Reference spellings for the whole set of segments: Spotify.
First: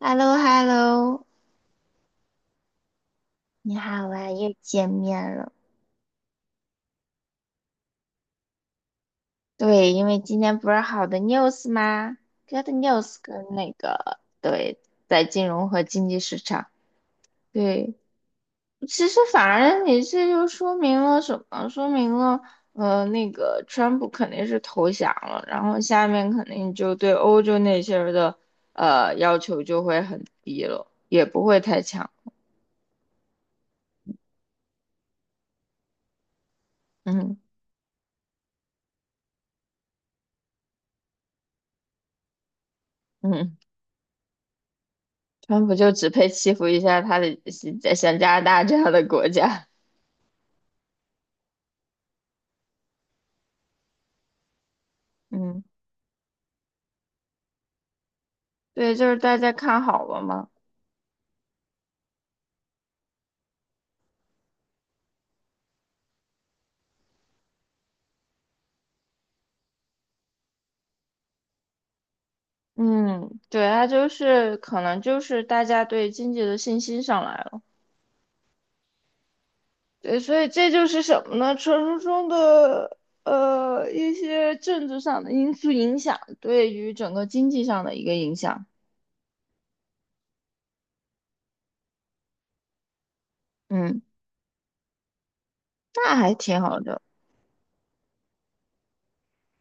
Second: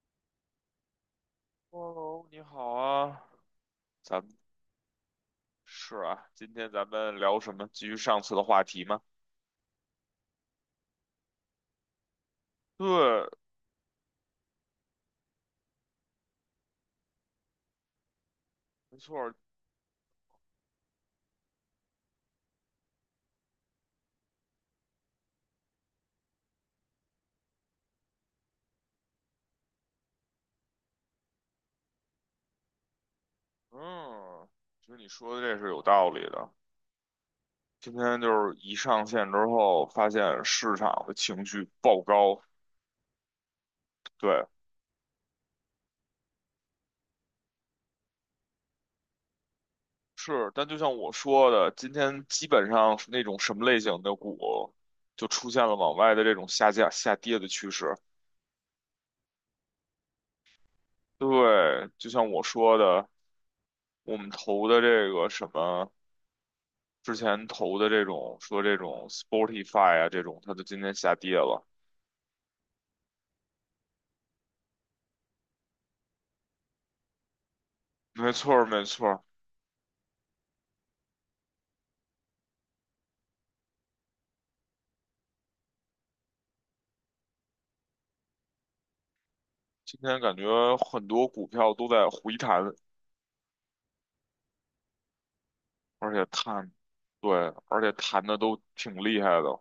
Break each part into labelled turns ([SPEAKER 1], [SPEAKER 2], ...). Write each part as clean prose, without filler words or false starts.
[SPEAKER 1] h e l l o h e l l o
[SPEAKER 2] Hello，你好啊，
[SPEAKER 1] 你好
[SPEAKER 2] 咱
[SPEAKER 1] 啊，
[SPEAKER 2] 们，
[SPEAKER 1] 又见面了。
[SPEAKER 2] 今天咱们聊什么？继续上次的话题吗？
[SPEAKER 1] 对，因为今天不是好的 news 吗？Good news
[SPEAKER 2] 对，
[SPEAKER 1] 跟那个在金融和经济市场。对，
[SPEAKER 2] 没
[SPEAKER 1] 其
[SPEAKER 2] 错
[SPEAKER 1] 实
[SPEAKER 2] 儿，
[SPEAKER 1] 反而你这就说明了什么？说明了，那个川普肯定是投降了，然后下面肯定就对欧洲那些人的要求就会很低了，也不会太强。
[SPEAKER 2] 嗯，其实你说的这是有道理的。
[SPEAKER 1] 嗯
[SPEAKER 2] 今天就是一上线之后，发现市场的情绪爆高，
[SPEAKER 1] 嗯，
[SPEAKER 2] 对，
[SPEAKER 1] 川普就只配欺负一下他的像加拿大这样的国家。
[SPEAKER 2] 是。但就像我说的，今天基本上是那种什么类型的股，就出
[SPEAKER 1] 嗯
[SPEAKER 2] 现了往外的这种下降、下跌的趋势。
[SPEAKER 1] 对，就是大家看好了嘛。
[SPEAKER 2] 对，就像我说的，我们投的这个什么。之前投的这种说这种 Spotify 啊这种，它就今天下跌了。
[SPEAKER 1] 嗯，对，它就是可能就是大家对经济的信心上来了，
[SPEAKER 2] 没错儿，没错儿，
[SPEAKER 1] 对，所以这就是什么呢？传说中的一些政治上的因素影响对于整个经济上的一个影响，
[SPEAKER 2] 今天感觉很多股票都在回弹，
[SPEAKER 1] 嗯，
[SPEAKER 2] 而
[SPEAKER 1] 那
[SPEAKER 2] 且
[SPEAKER 1] 还挺
[SPEAKER 2] 弹，
[SPEAKER 1] 好的，
[SPEAKER 2] 对，而且弹的都挺厉害的，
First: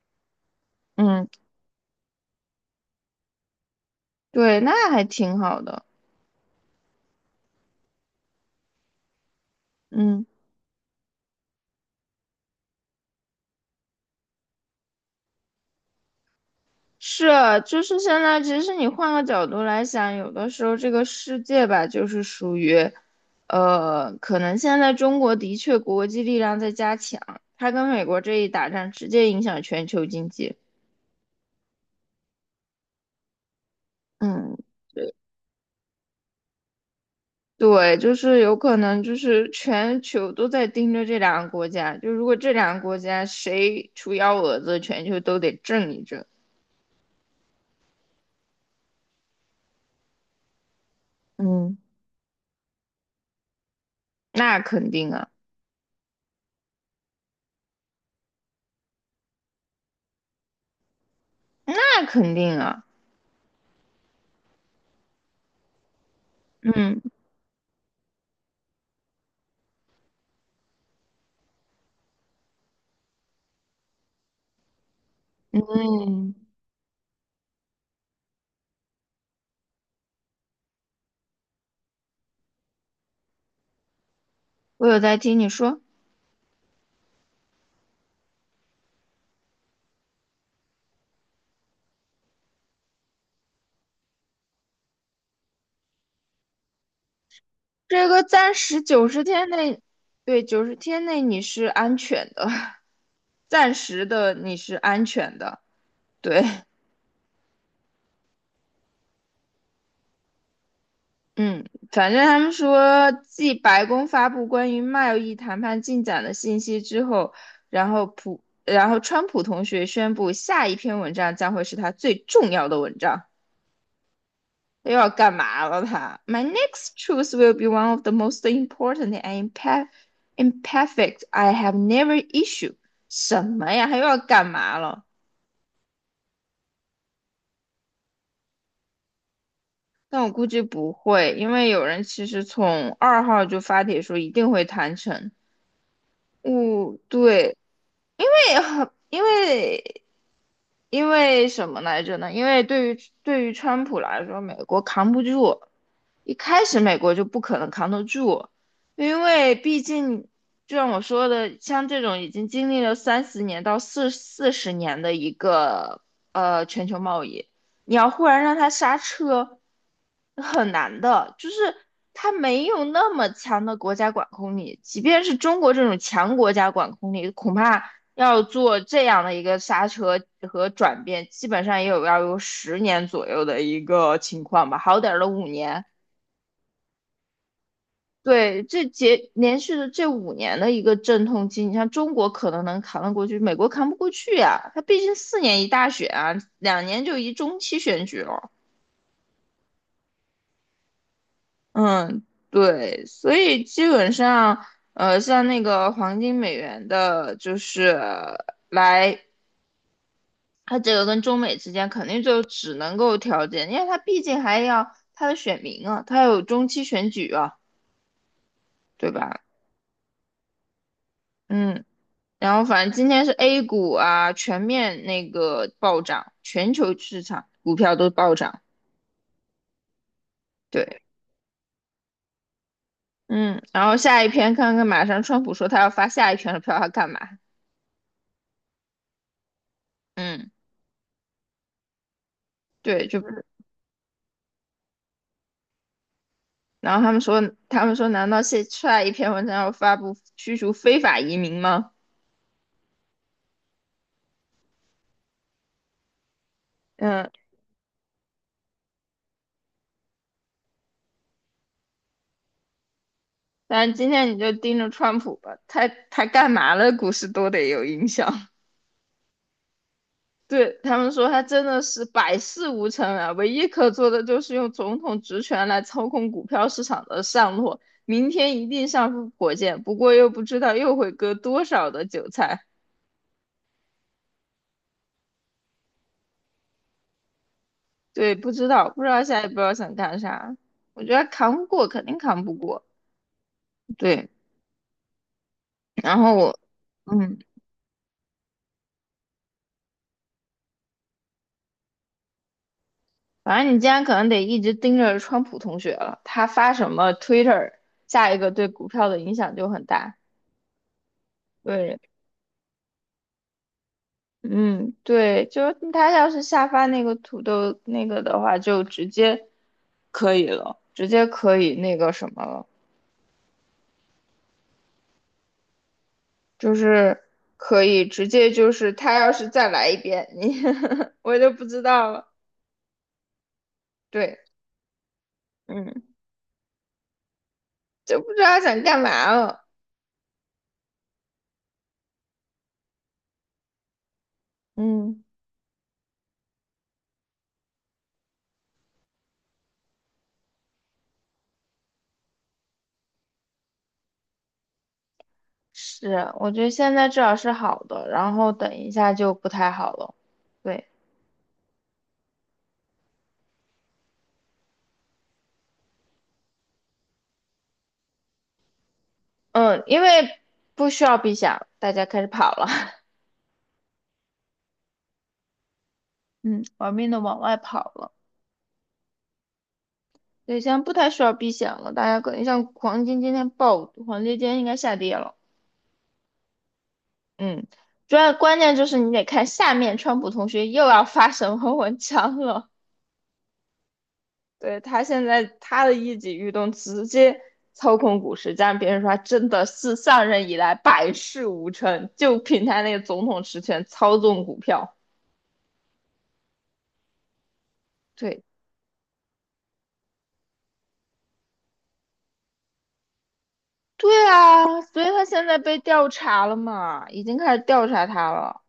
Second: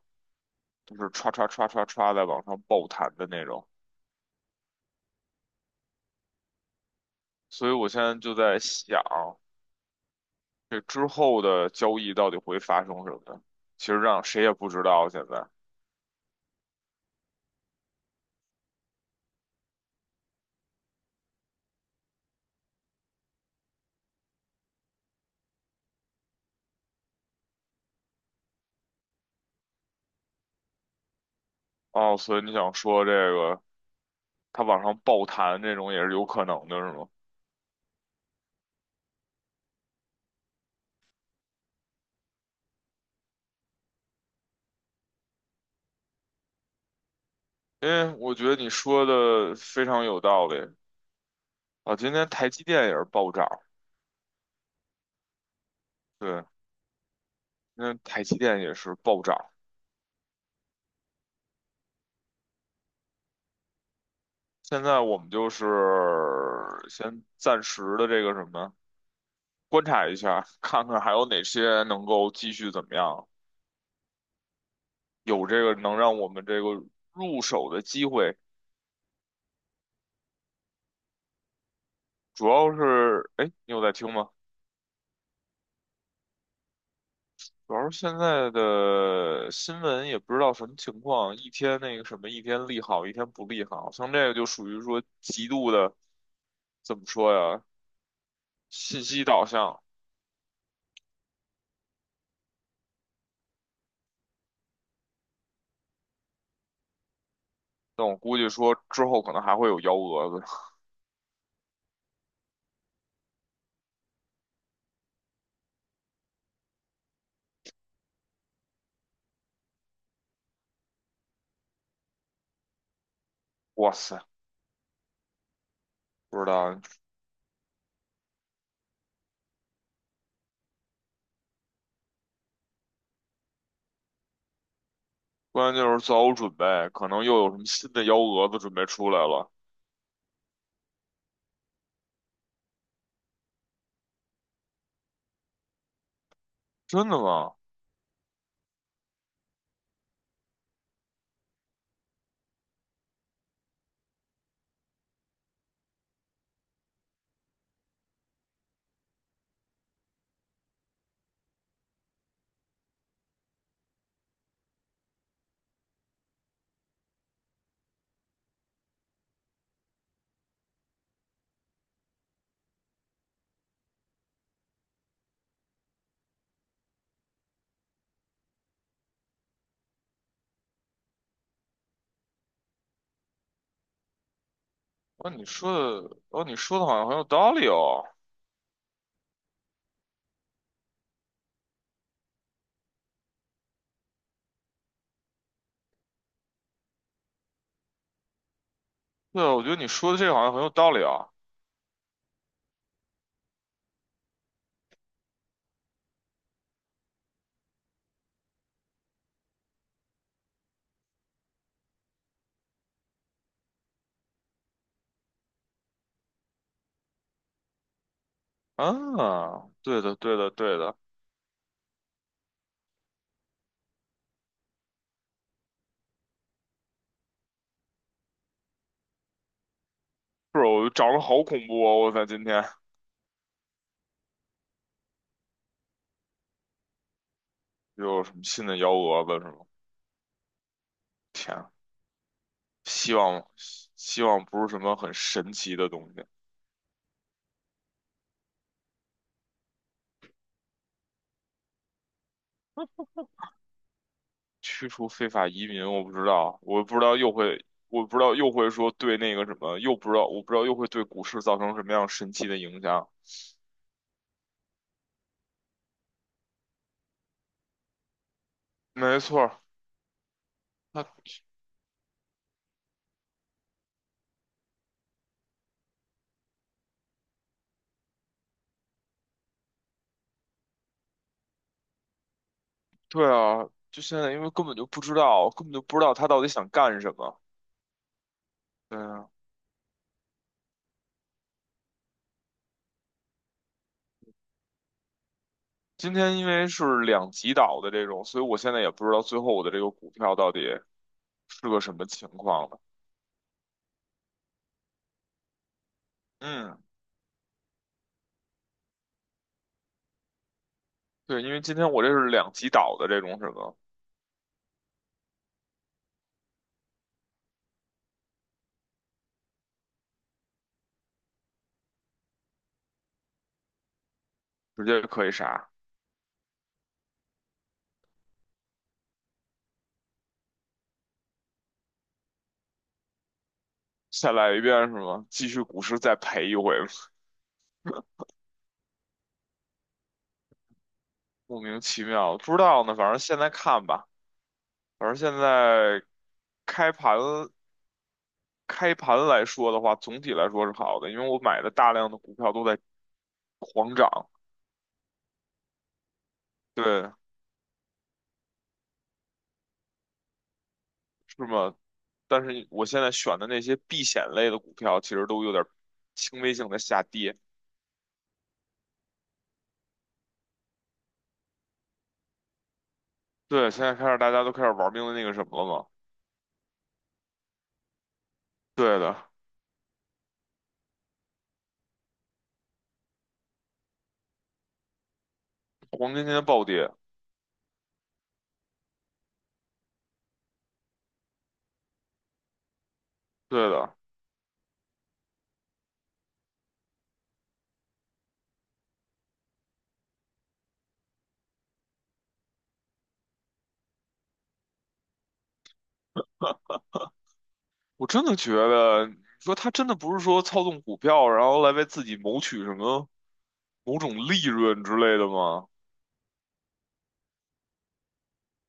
[SPEAKER 2] 就是
[SPEAKER 1] 嗯
[SPEAKER 2] 歘歘歘歘歘在往上爆弹的那种。
[SPEAKER 1] 对，那还挺好的，
[SPEAKER 2] 所以我现在就在想，
[SPEAKER 1] 嗯。
[SPEAKER 2] 这之后的交易到底会发生什么？其实让谁也不知道现在。
[SPEAKER 1] 是，就是现在，其实你换个角度来想，有的时候这个世界吧，就是属于，可能现在中国的确国际力量在加强，它跟美国这一打仗，直接影响全球经济。
[SPEAKER 2] 哦，所以你想说这个
[SPEAKER 1] 嗯，
[SPEAKER 2] 它往上爆弹这种也是有可能的，是吗？
[SPEAKER 1] 对，就是有可能就是全球都在盯着这两个国家，就如果这两个国家谁出幺蛾子，全球都得震一震。
[SPEAKER 2] 嗯，我觉得你说的非常有道理
[SPEAKER 1] 嗯，
[SPEAKER 2] 啊。今天台积电也是暴涨，
[SPEAKER 1] 那肯定啊，
[SPEAKER 2] 对，今天台积电也是暴涨。
[SPEAKER 1] 那肯定啊。
[SPEAKER 2] 现在我们就是
[SPEAKER 1] 嗯
[SPEAKER 2] 先暂时的这个什么，观察一下，看看还有哪些能够继续怎么样，有这个能让我
[SPEAKER 1] 嗯，
[SPEAKER 2] 们这个入手的机会。主要是，哎，你有在听吗？
[SPEAKER 1] 我有在听你说。
[SPEAKER 2] 主要是现在的新闻也不知道什么情况，一天那个什么，一天利好，一天不利好，像这个就属于说极度的。怎么说呀？
[SPEAKER 1] 这个暂时
[SPEAKER 2] 信
[SPEAKER 1] 九十
[SPEAKER 2] 息导
[SPEAKER 1] 天内，
[SPEAKER 2] 向，
[SPEAKER 1] 对，九十天内你是安全的，暂时的你是安全的。对，
[SPEAKER 2] 但我估计说之后可能还会有幺蛾子。
[SPEAKER 1] 嗯，反正他们说，继白宫发布关于贸易谈判进展的信息之后，然后川普同学宣布，下一篇文章将会是他最重要的文章。
[SPEAKER 2] 哇塞，
[SPEAKER 1] 又要干嘛了他？他
[SPEAKER 2] 不
[SPEAKER 1] ，My
[SPEAKER 2] 知道，
[SPEAKER 1] next truth will be one of the most important and imperfect I have never issued。什么呀？他又要干嘛了？
[SPEAKER 2] 关键就是做好准备，可能又有什么新的幺蛾子准备出来了。
[SPEAKER 1] 但我估计不会，因为有人其实从2号就发帖说一定会谈成。哦，
[SPEAKER 2] 真的吗？
[SPEAKER 1] 对，对因为因为什么来着呢？因为对于川普来说，美国扛不住，一开始美国就不可能扛得住，因为毕竟就像我说的，像这种已经经历了30年到四十年的一个全球贸易，你要忽然让它刹车，很难的，就是它没有那么强的国家管控力，即便是中国这种强国家管控力，恐怕要做这样的一个刹车和转变，基本上也有要有十年左右的一个情况吧，好点儿的
[SPEAKER 2] 哦，你
[SPEAKER 1] 五
[SPEAKER 2] 说
[SPEAKER 1] 年。
[SPEAKER 2] 的，哦，你说的好像很有道理哦。
[SPEAKER 1] 对，这节连续的这五年的一个阵痛期，你像中国可能能扛得过去，美国扛不过去呀、它毕竟4年一大选啊，2年就一中期选举了。
[SPEAKER 2] 对啊，我觉得你说的这个好像很有道理啊。
[SPEAKER 1] 嗯，对，所以基本上，像那个黄金美元的，就是来他这个跟中美之间肯定就只能够调解，因为他毕竟还要他的选民啊，他有中期选举啊，对吧？
[SPEAKER 2] 啊，对的，对的，对的。
[SPEAKER 1] 嗯，然后反正今天是 A 股啊，全面那个暴涨，全球市场股票都暴涨。
[SPEAKER 2] 是，我
[SPEAKER 1] 对，
[SPEAKER 2] 长得好恐怖哦！我在今天
[SPEAKER 1] 嗯，然后下一篇看看，马上川普说他要发下一篇的票，他干嘛？
[SPEAKER 2] 又有什么新的幺蛾子是吗？
[SPEAKER 1] 嗯，
[SPEAKER 2] 天啊，
[SPEAKER 1] 对，
[SPEAKER 2] 希
[SPEAKER 1] 就不是。
[SPEAKER 2] 望希望不是什么很神奇的东西。
[SPEAKER 1] 然后他们说，难道下下一篇文章要发布驱逐非法移民吗？
[SPEAKER 2] 驱除非法移民，我不知道，我不知道
[SPEAKER 1] 嗯。
[SPEAKER 2] 又会，我不知道又会说对那个什么，又不知道，我不知道又会对股市造成什么样神奇的影响。
[SPEAKER 1] 但是今天你就盯着川普吧，他干嘛了，股市都得有影响。
[SPEAKER 2] 没错儿，
[SPEAKER 1] 对他
[SPEAKER 2] 他，
[SPEAKER 1] 们说，他真的是百事无成啊，唯一可做的就是用总统职权来操控股票市场的上落。明天一定上升火箭，不过又不知道又会割多少的韭菜。
[SPEAKER 2] 对啊，就现在，因为根本就不知道，根本就不知道他到底想干什么。
[SPEAKER 1] 对，不知道，
[SPEAKER 2] 对
[SPEAKER 1] 不知道
[SPEAKER 2] 啊，
[SPEAKER 1] 下一步要想干啥。我觉得扛不过，肯定扛不过。对，
[SPEAKER 2] 今
[SPEAKER 1] 然后
[SPEAKER 2] 天因
[SPEAKER 1] 我，
[SPEAKER 2] 为是两
[SPEAKER 1] 嗯。
[SPEAKER 2] 极倒的这种，所以我现在也不知道最后我的这个股票到底是个什么情况了。
[SPEAKER 1] 反正你今天可能得一直盯着川普同学了，他发
[SPEAKER 2] 嗯，
[SPEAKER 1] 什么 Twitter，下一个对股票的影响就很大。
[SPEAKER 2] 对，因为今天
[SPEAKER 1] 对，
[SPEAKER 2] 我这是两极倒的这种什么，
[SPEAKER 1] 嗯，对，就是他要是下发那个土豆那个的话，就直接可以了，直接可以那个什么了，
[SPEAKER 2] 直接可以啥，
[SPEAKER 1] 就是可以直接就是他要是再来一遍，你 我就不知道了。
[SPEAKER 2] 再
[SPEAKER 1] 对，
[SPEAKER 2] 来一遍是吗？继续股市
[SPEAKER 1] 嗯，
[SPEAKER 2] 再赔一回。
[SPEAKER 1] 就不知道想干嘛了。
[SPEAKER 2] 莫名其妙，不知道呢。反正现在看吧，反正
[SPEAKER 1] 嗯。
[SPEAKER 2] 现在开盘开盘来说的话，总体来说是好的，因为我买的大量的股票都在狂涨，
[SPEAKER 1] 是，我觉得现在
[SPEAKER 2] 对，
[SPEAKER 1] 至少是好的，然后等一下就不太好了。对，
[SPEAKER 2] 是吗？但是我现在选的那些避险类的股票，其实都有点轻微性的下跌。
[SPEAKER 1] 嗯，因为不需要避险，大家开始跑了。
[SPEAKER 2] 对，现在开始大家都开始玩命的那个什么了嘛？
[SPEAKER 1] 嗯，玩命的往外跑了。
[SPEAKER 2] 对的，
[SPEAKER 1] 对，现在不太需要避险了，大家可能像黄金今天爆，黄金今天应该下跌了。
[SPEAKER 2] 黄金今天暴跌，
[SPEAKER 1] 嗯，主要关键就是你得看下面川普同学又要发什么文章了。
[SPEAKER 2] 对的，
[SPEAKER 1] 对，他现在他的一举一动直接操控股市，加上别人说他真的是上任以来百事无成，就凭他那个总统实权操纵股票。
[SPEAKER 2] 我真的
[SPEAKER 1] 对，
[SPEAKER 2] 觉得，你说他真的不是说操纵股票，然后来为自己谋取什么？某种
[SPEAKER 1] 对
[SPEAKER 2] 利
[SPEAKER 1] 啊，
[SPEAKER 2] 润之
[SPEAKER 1] 所以
[SPEAKER 2] 类
[SPEAKER 1] 他
[SPEAKER 2] 的
[SPEAKER 1] 现在
[SPEAKER 2] 吗？
[SPEAKER 1] 被调查了嘛，已经开始调查他了，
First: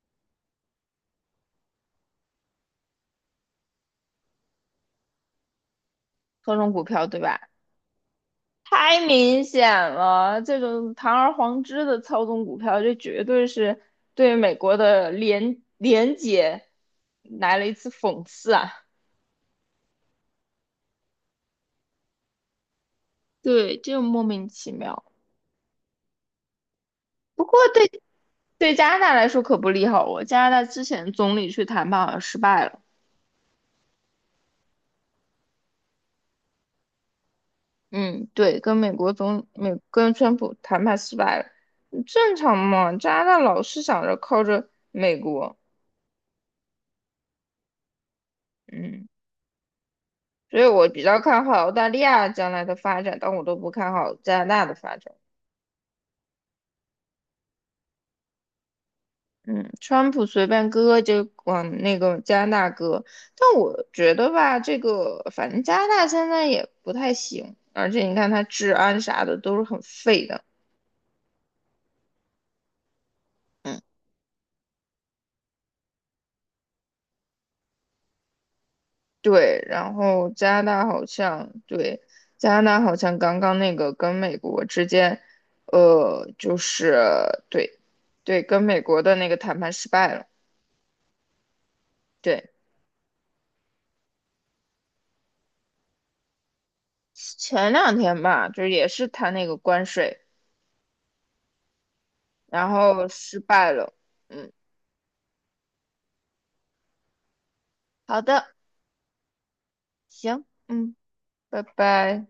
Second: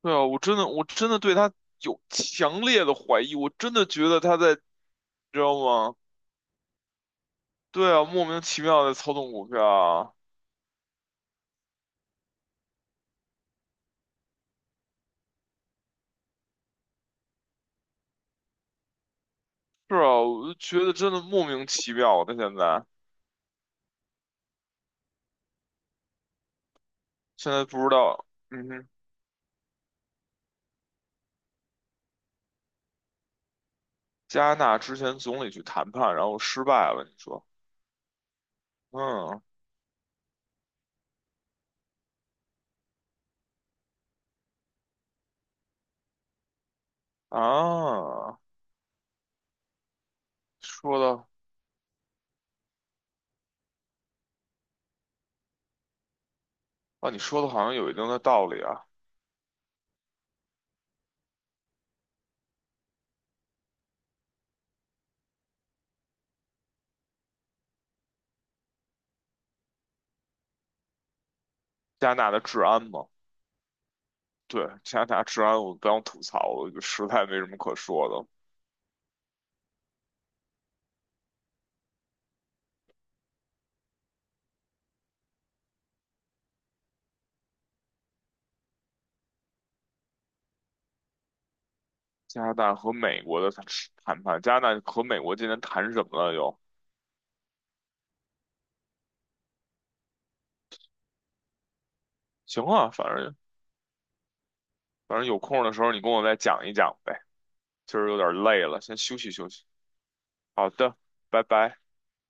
[SPEAKER 2] 对啊，我真的我真的对他有强烈的怀疑，我真的觉得他在，你知道吗？
[SPEAKER 1] 操纵股票，对吧？
[SPEAKER 2] 对啊，莫名其妙的
[SPEAKER 1] 太
[SPEAKER 2] 操纵
[SPEAKER 1] 明
[SPEAKER 2] 股票
[SPEAKER 1] 显
[SPEAKER 2] 啊。
[SPEAKER 1] 了，这种堂而皇之的操纵股票，这绝对是对美国的廉洁来了一次讽刺啊！
[SPEAKER 2] 是啊，我就觉得真的莫名其妙的。现在
[SPEAKER 1] 对，就莫名其妙。不过
[SPEAKER 2] 现在不知
[SPEAKER 1] 对
[SPEAKER 2] 道，嗯
[SPEAKER 1] 对
[SPEAKER 2] 哼，
[SPEAKER 1] 加拿大来说可不利好哦，加拿大之前总理去谈判好像失败了。
[SPEAKER 2] 加拿大之前总理去谈判，然后失败了，你说，
[SPEAKER 1] 嗯，对，跟美国
[SPEAKER 2] 嗯，
[SPEAKER 1] 总美跟川普谈判失败了，正常嘛。加拿大老是想着靠着美国，
[SPEAKER 2] 啊，
[SPEAKER 1] 嗯，所以我
[SPEAKER 2] 说
[SPEAKER 1] 比较
[SPEAKER 2] 的
[SPEAKER 1] 看好澳大利亚将来的发展，但我都不看好加拿大的发展。
[SPEAKER 2] 啊，你说的好像有一定的道理啊。
[SPEAKER 1] 嗯，川普随便割就往那个加拿大割，但我觉得吧，这个反正加拿大现在也不太行，而且你看它治安啥的都是很废的。
[SPEAKER 2] 加拿大的治安嘛，
[SPEAKER 1] 嗯，
[SPEAKER 2] 对，加拿大治安我不想吐槽了，就实在没什么可说的。
[SPEAKER 1] 对，然后加拿大好像刚刚那个跟美国之间，就是对，对，跟美国的那个谈判失败了。
[SPEAKER 2] 加
[SPEAKER 1] 对，
[SPEAKER 2] 拿大和美国的谈判加拿大和美国今天谈什么了又？
[SPEAKER 1] 前两天吧，就是也是谈那个关税，
[SPEAKER 2] 行
[SPEAKER 1] 然
[SPEAKER 2] 啊，反
[SPEAKER 1] 后
[SPEAKER 2] 正
[SPEAKER 1] 失败了。嗯，
[SPEAKER 2] 反正有空的时候你跟我再讲一讲呗。今儿有
[SPEAKER 1] 好
[SPEAKER 2] 点
[SPEAKER 1] 的，
[SPEAKER 2] 累了，先休息休息。
[SPEAKER 1] 行，
[SPEAKER 2] 好
[SPEAKER 1] 嗯，
[SPEAKER 2] 的，拜
[SPEAKER 1] 拜
[SPEAKER 2] 拜。
[SPEAKER 1] 拜。